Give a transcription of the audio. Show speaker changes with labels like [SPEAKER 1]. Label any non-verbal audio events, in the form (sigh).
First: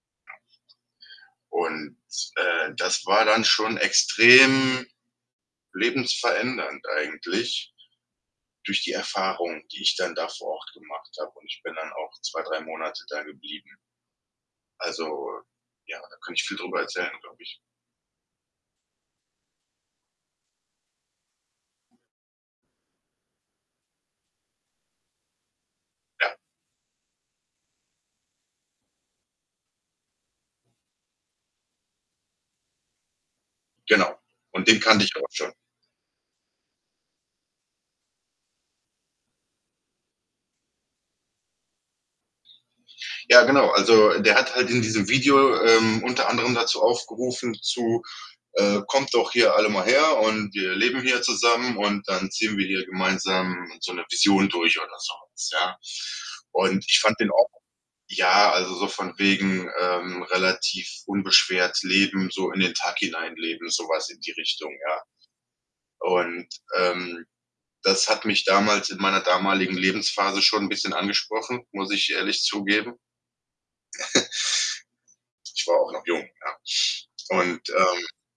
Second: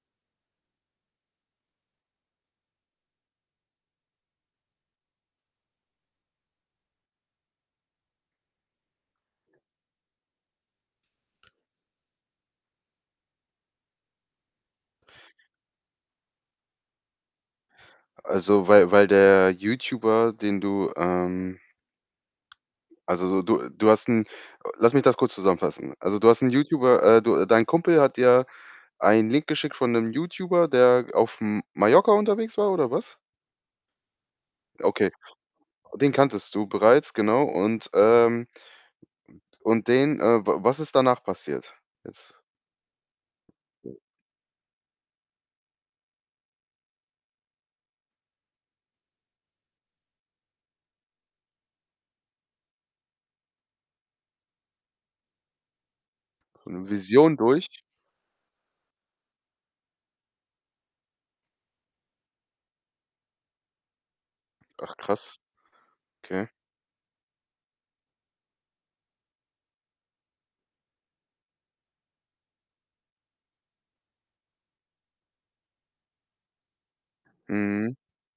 [SPEAKER 1] Und, äh, das war dann schon extrem lebensverändernd eigentlich durch die Erfahrungen, die ich dann da vor Ort gemacht habe. Und ich bin dann auch 2, 3 Monate da geblieben. Also ja, da könnte ich viel drüber erzählen, glaube ich.
[SPEAKER 2] Also, weil weil der Youtuber, den du, ähm also so du du hast 'n Äh, lass mich das kurz zusammenfassen. Also du
[SPEAKER 1] Ja.
[SPEAKER 2] hast 'n Youtuber äh, du dein Kumpel hat dir einen Link geschickt von 'nem Youtuber, der auf M Mallorca unterwegs war oder was?
[SPEAKER 1] Genau. Und den kannte ich
[SPEAKER 2] Okay,
[SPEAKER 1] da auch schon.
[SPEAKER 2] den kanntest du bereits, genau. Und, ähm, u und und den, äh w was ist danach passiert jetzt?
[SPEAKER 1] Ja, genau.
[SPEAKER 2] (unintelligible)
[SPEAKER 1] Also der hat halt in diesem Video, ähm, unter anderem dazu aufgerufen zu, äh „Kommt doch hier alle mal her und wir leben hier zusammen und dann ziehen wir hier gemeinsam so 'ne Vision durch” oder sowas, ja. Und
[SPEAKER 2] (unintelligible)
[SPEAKER 1] ich fand den
[SPEAKER 2] Vision
[SPEAKER 1] auch
[SPEAKER 2] durch?
[SPEAKER 1] Ja, also so von wegen, ähm, relativ unbeschwert leben, so in den Tag hineinleben, so was in die Richtung,
[SPEAKER 2] Ach
[SPEAKER 1] ja.
[SPEAKER 2] krass,
[SPEAKER 1] Und,
[SPEAKER 2] okay.
[SPEAKER 1] ähm, das hat mich damals in meiner damaligen Lebensphase schon 'n bisschen angesprochen, muss ich ehrlich zugeben. (chuckles) Ich war auch noch jung, ja. Und
[SPEAKER 2] Mhm.
[SPEAKER 1] ,ähm